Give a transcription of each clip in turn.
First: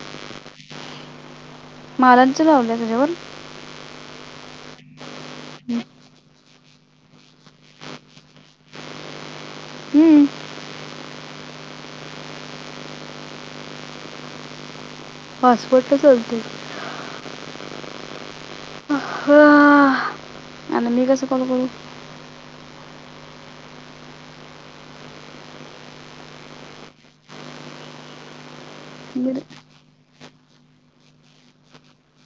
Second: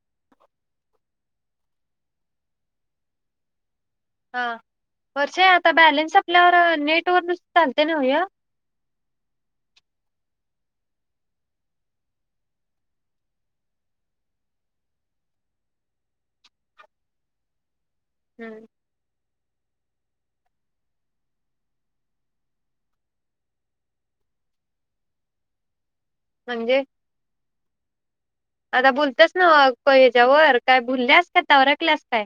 [unintelligible] मालांचं लावलं तुझ्यावर. हा. वर्षा आता बॅलेन्स संपल्यावर नेट तर नुसतं चालतंय नव य? हूं. पासपोर्टला चालतंय. हम्. आ आनंदी कसं कॉल करू? म्हणजे? आता बुलत्यास मी न्हवं जवर काय भुलल्यास काय, तवरकल्यास काय?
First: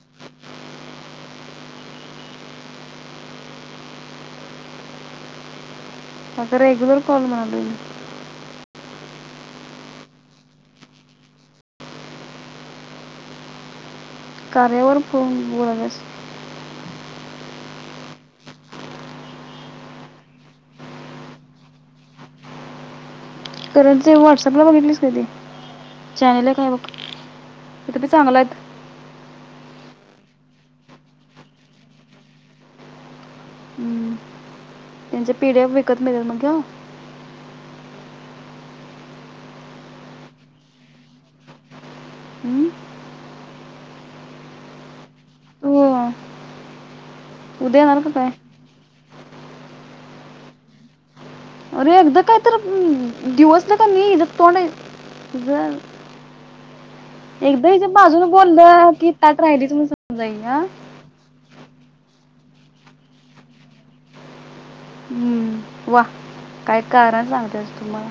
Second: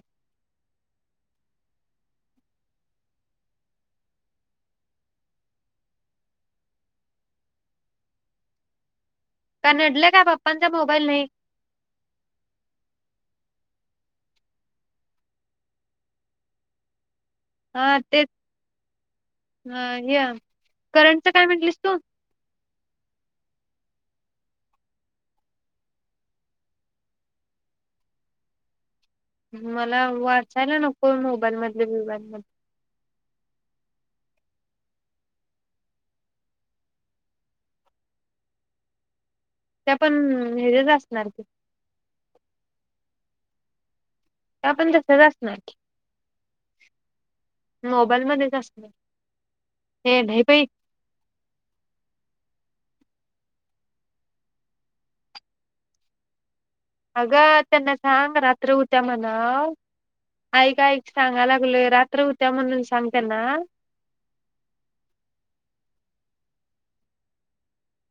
आता रेगुलर कॉल म्हणालूय मी. का नडलाय का, पप्पांचा मोबाईल नही. कार्यावर फोनवर हायस. हा तेच, अ ह्या करंटच काय म्हटलीस तू? कारण ते व्हॉट्सअपला बघितलीस का ती. चॅनेल एक हाय बघ, तिथं भी चांगल हायत. मला वाचायला नको मोबाईल मधल बीबाईल मधलं. त्यांच्या पिढ्याव विकत मिळलं मग घेऊ? त्या पण हेज्याचं असणार की. हम्म. ह्या पण तसेच असणार की. तू उद्या येणार का मोबाईल काय मध्येच असतं. ये नाही बाई. अरे एकदां काय तर डिवचलं क नई हिज तोंड जर अगं त्यांना सांग रात्र बोललं हुत्या की ताट राहिलीच म्हणाव, म्हणून समजाई हा आईक आईक सांगायला लई रात्र हूत्या म्हणून सांग त्यांना. हम्म, वा! काय कारण सांगत्यास तु मला.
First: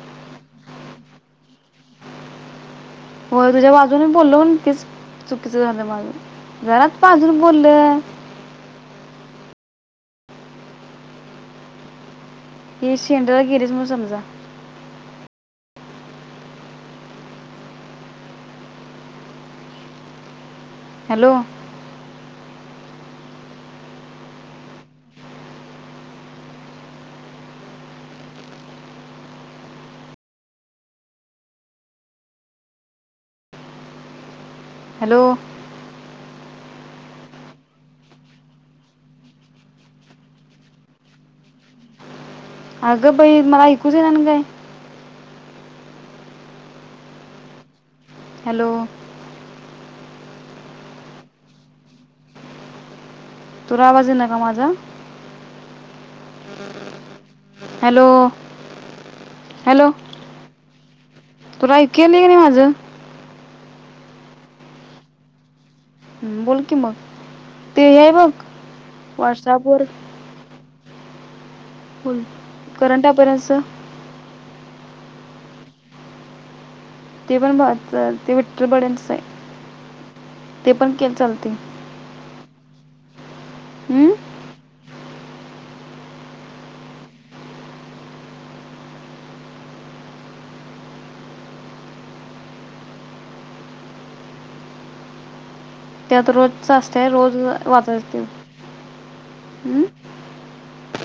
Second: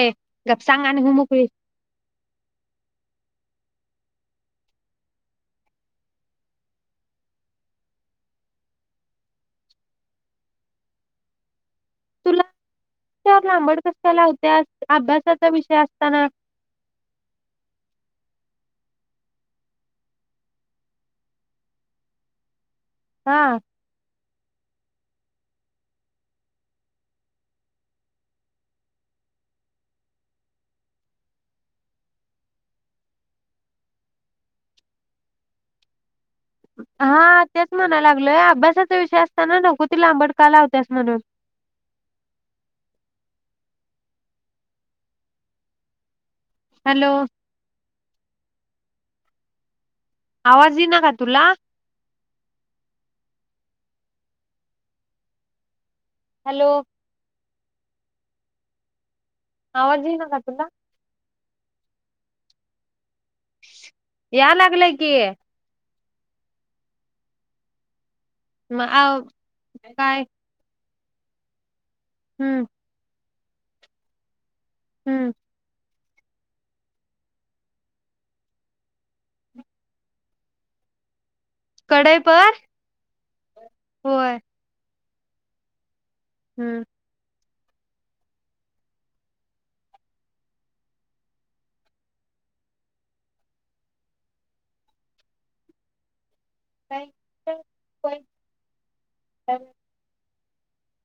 ए गप सांग आणि आणि हु मोकळी. होय तुझ्या बाजून बोलून तीच चुकीचं झालं माझ जरात बाजून बोललं तुला हे शेंड्याला त्यावर गेलीस लांबड म्हणून कशाला समजा लावत्यास अभ्यास त्याचा विषय असताना हॅलो हा हॅलो, हा तेच म्हणा लागलोय अभ्यासाचा विषय असताना नकु ती लांबडका लावतस म्हणून. आगं बई मला ऐकूच ये ना म्हणलं. Hello, hello. आवाज ये ना का तुला? तुला आवाज ना का माझा? हॅलो, हॅलो, हॅलो आवाज येना का तुला? तुला ऐकेली नि माझं. या लागलंय की, बोल की मग ते हे बघ. मग आव, व्हॉट्सॲपवर काय? हम्म करंट अफेअर्स. त्त हम्म. ते पण ब ते [unintelligible] विठट्टर बडच आहे ते पण के चालते. कडई पर हम्म होय. हम्म. त्यात रोज सतय रोज वाचाय ते हम्.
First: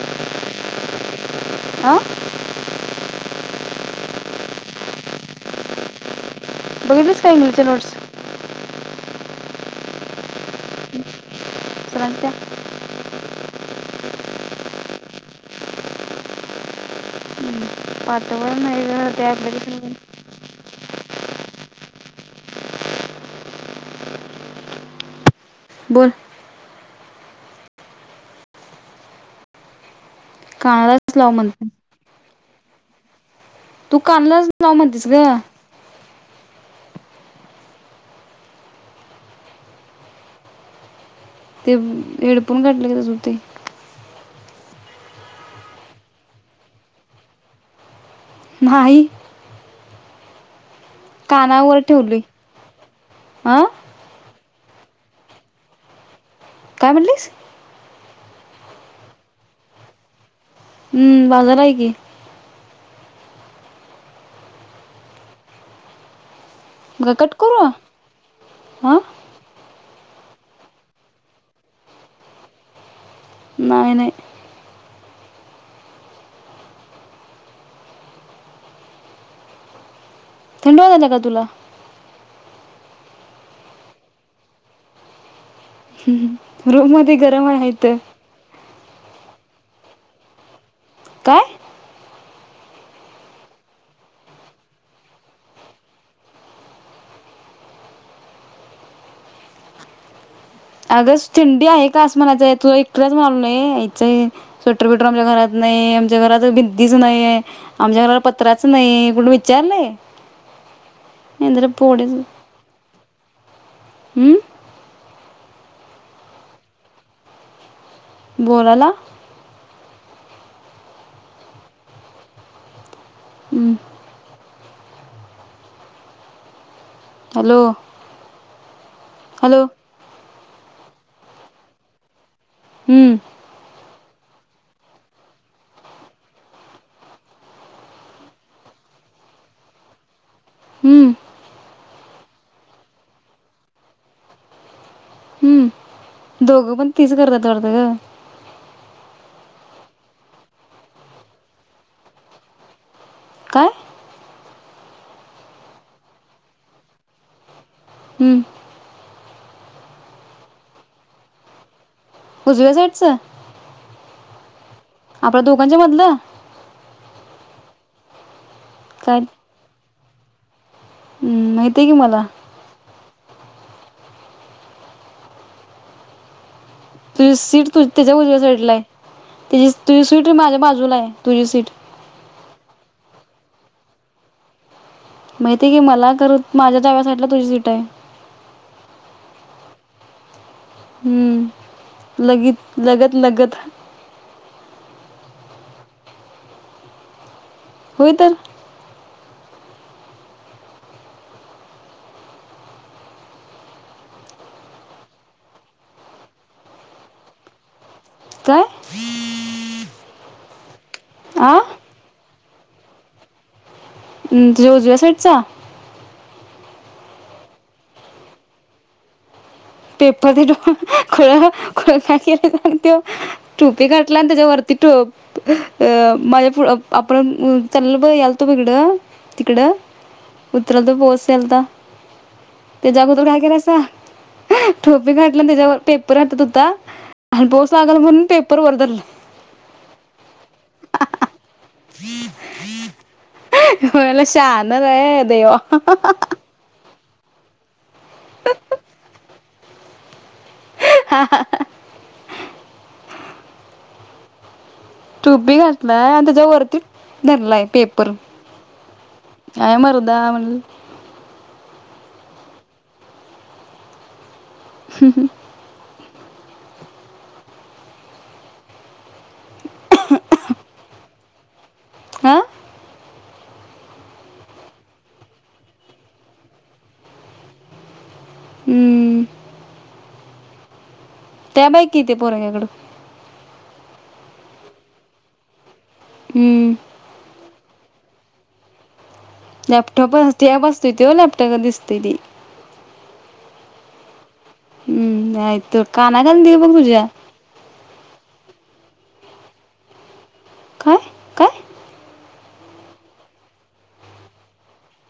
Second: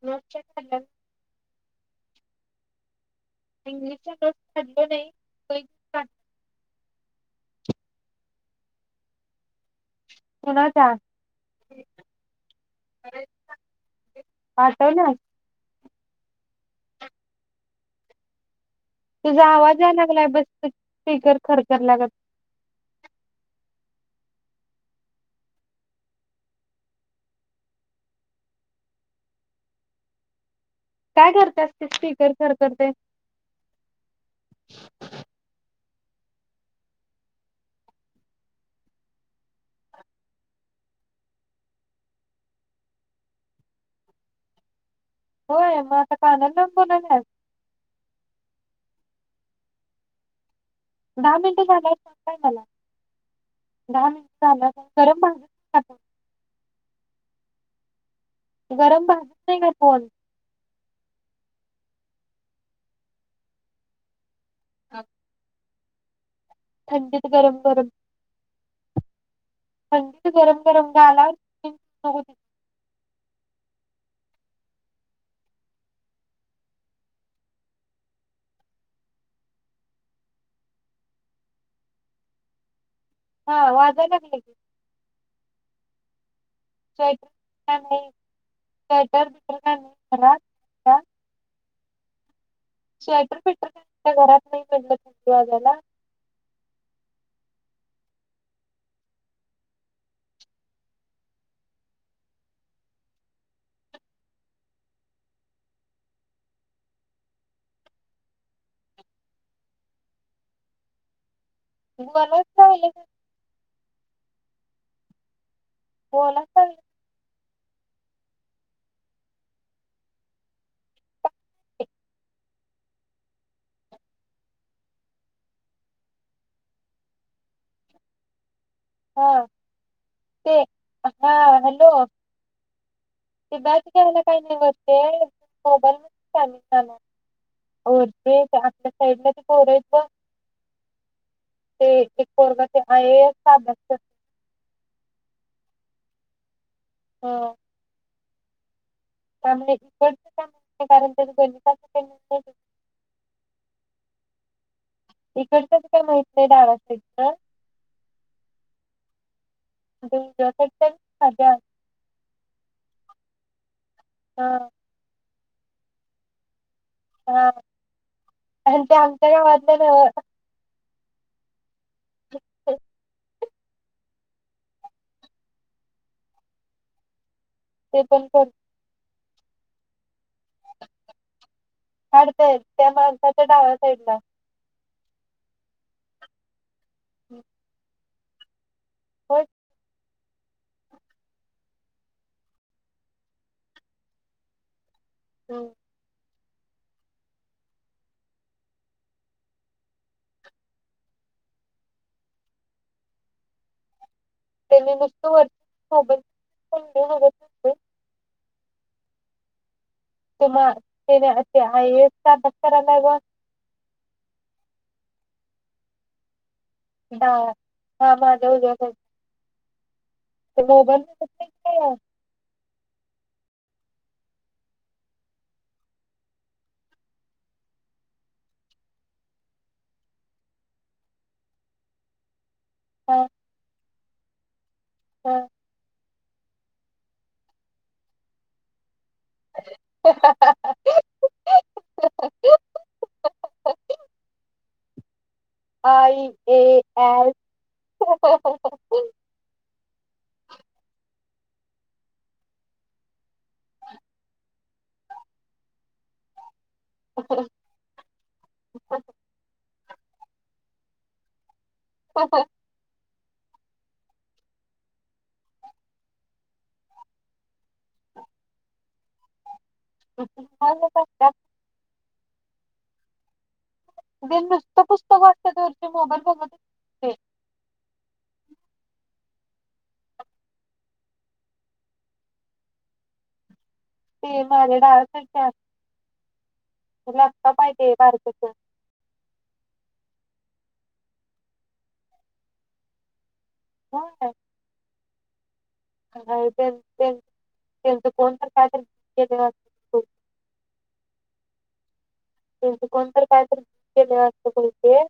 नक्कीच [unintelligible] आ. इंग्लिश रो [unintelligible] काढलो नाही काढ इंग्लिश नोट्स. कुणाच्या सरांच्या. आठव ना. पाटवळ. तुझा आवाज याय लागलाय बस. फीगर खरखर ल्यागत. बोल. कानालाच लाव काय करते म्हणते असते स्पीकर करते. करते. तू कानलाच जाव म्हणतेस ग. ते हेडफोन घातल की तस होतय. होय मग आता कानाला लाऊन बोलाल्यास. आई. दहा मिनिट झालाय ठेवलोय काय मला हां दहा मिनट. झा का गरम भाग [inaudible] काय म्हणलीस. गरम भाजतय का कोण. हम्म बाजार आहे की. [inaudible] थंडीत गरम गरम. आ. थंडीत गरम गरम गा आला नती [unintelligible] नाही नाही. थड वाजाल्याका तुला. हा वाजाय लागले की. [inaudible] रूम मध्ये स्वेटर गरम आहे त. तर दुसर काय नाही खला [inaudible] काय. श्टर पिटर त्या घरात नाही पडलं त वाजाला [inaudible] अगंच थंडी आहे का आसमानाच आहे तू इकडेच माल नाही स्वेटर बटर आमच्या घरात नाही आमच्या घरात भिंतीच नाही आमच्या घरात पत्राच नाही कोणी विचारल ये. एंदर पडच बोलायच लागले हमं [unintelligible] बोला ताई. बोलाला. हम्म. हॅलो. हा हॅलो ते हा हॅलो. हम्. ला काही नाहीवते मोबल कामा [inaudible] ओरते आपल्या साईडला त कोरायच हम्म [inaudible] ते एक. वर्गाचे आहे सात-आठ जण हम्म दोघ पण. तीच करत दरद का [unintelligible] का मले इकडच का कारण त्या गणित [inaudible] काय इकडचंच काय माहित नाही डाव्या साईडच हम्म. [unintelligible] उजव्या साईडचं हा. आपल्या दोघांच्या मधलं हा. आणि ते काय आमच्या गावातल न्हवं. हम्म नहीत ते गे मला तुझी सीट तु ते तुज्या पण उजव्या कर साइडलाय तुजी [unintelligible] टीट माझ्या बाजूलाय तुझी सीट च डाव्या साईडला माहिते की मला, खर माझ्या डाव्या साईटला तुझी सीट हाय. [unintelligible] हम्म लगीत लगत लगत [unintelligible] होय तर त्येनी नुसत वरती [unintelligible] काय? कुमार तेनी आ [unintelligible] आय ए एस चा [unintelligible] कर नाय गं उ तुज्या उजव्या साईटचा डावा, हा माझ्या उजव्या साईड पेपर [unintelligible] खुळं नाही खुळ काय [unintelligible] त्यो टोपी घातला आणि त्याच्या वरती टोप, अ माझ्या फु अ आपण उ चाललेल बघ यालतो बग हिकडं, तिकडं उतरालतो पाऊस यालता. त्येज्या अगोदर हा काय केला सा [unintelligible] ठोपी घातला आणि हा. त्याच्यावर ते त्यो राहतत हुता आणि पाऊस लागला म्हणून पेपर वर धरल होयल शान नई [unintelligible] देवा आय [inaudible] टूपी घातलाय आणि त्येज्या वरती धरलाय पेपर आय मर दहा म्हण [inaudible] [inaudible] [unintelligible] करत्यात आ? [unintelligible] नुसत पुस्तक वाचत्यात वरचे मोबाईल बघत नाहीत ते हम्म. टॅब हाय की ते पोरंग्याकडं. ते माझ्या डाव्या साईड हम्म. लॅपटॉप आहे ते बारकस. लॅपटॉप अस टॅब असतोय त्यो लॅपटॉपगत दिसतंय ती. होय काय? हम्म [unintelligible] घालून काय दे [unintelligible] बघ तुझ्या त्यांचं कोण तर काय तर [unintelligible] काय, काय? त्यांच कोणतरी काहीतरी केले असतंय म्हण ते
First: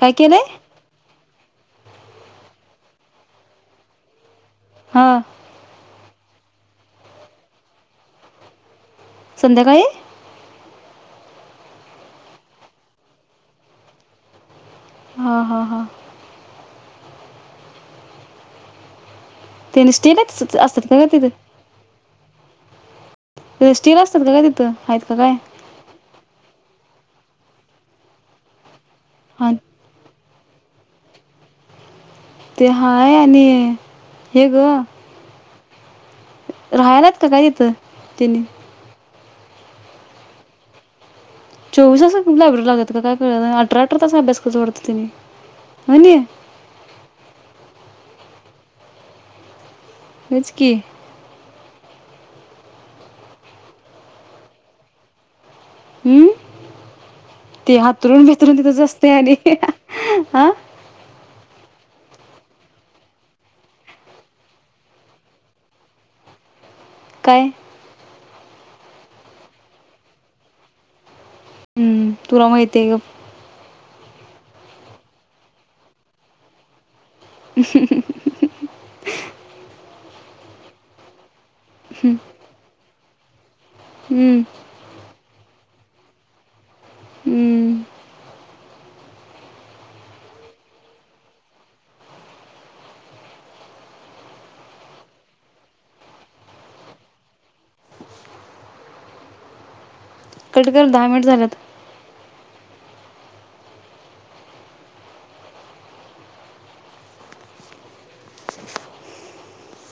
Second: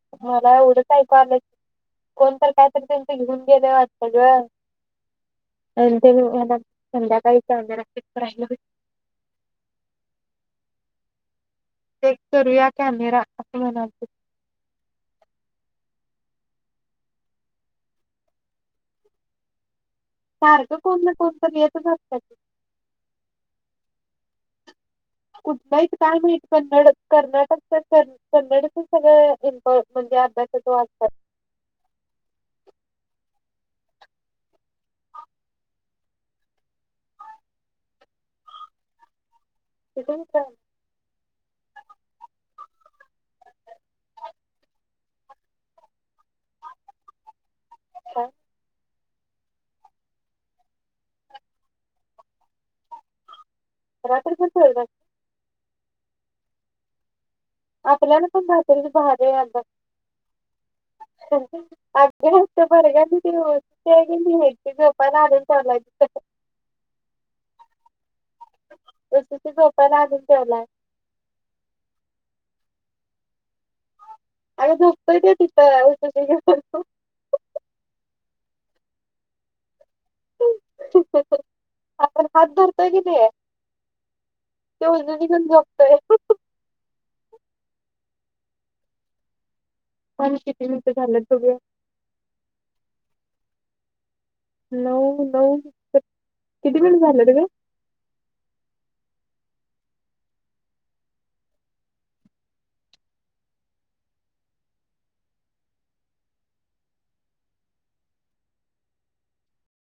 काय केलंय मला एवढंच ऐकू आलं कोणत काहीतरी त्यांच घेऊन गेलंय वाटत गं. हा. [unintelligible] मला संध्याकाळी काम [unintelligible] संध्याकाळी चेक करूया कॅमेरा असं म्हणालते. हा, हा, हा. त्याने स्टील सारखं असतात का कोण का ना तिथं कोणतं येतंच असत्यात. स्टील असतात का काय तिथं हायत कुठं हाईत काय माहित कन्नड कर्नाटक तर कन्नडच सगळ हा म्हणजे अभ्यासाच वात ते हाय आणि हे ग राहायला हायत का काय तिथं तेनी? [unintelligible] चोवीस तास लायब्ररी लागत का काय कळना. अठरा, अठरा तास अभ्यास करतात वाटत तेनी. होय नई? [unintelligible] होयच की रात्री कस गेलतात? अं? ती हातरून आपल्याला पण बिथरून तिथंच रात्रीची असतंय भारी आणि अभ्यास आ जास्त [unintelligible] झोपायला अजुन [unintelligible] काय? [unintelligible] झोपायला आणून द्यायलायं. हम्म. तुला माहितीये गप अरे झोपतोय काय तिथं [unintelligible] हम हम हम हम. ् ठीक आपण हातधरतय क [unintelligible] हम्म ते [unintelligible] होय हु हु हु. हम्म. पण किती मिनिट झालेत बघूया? नऊ नऊ किती मिनट झालेत ग? कट कर दहा मिनिट झाल्यात.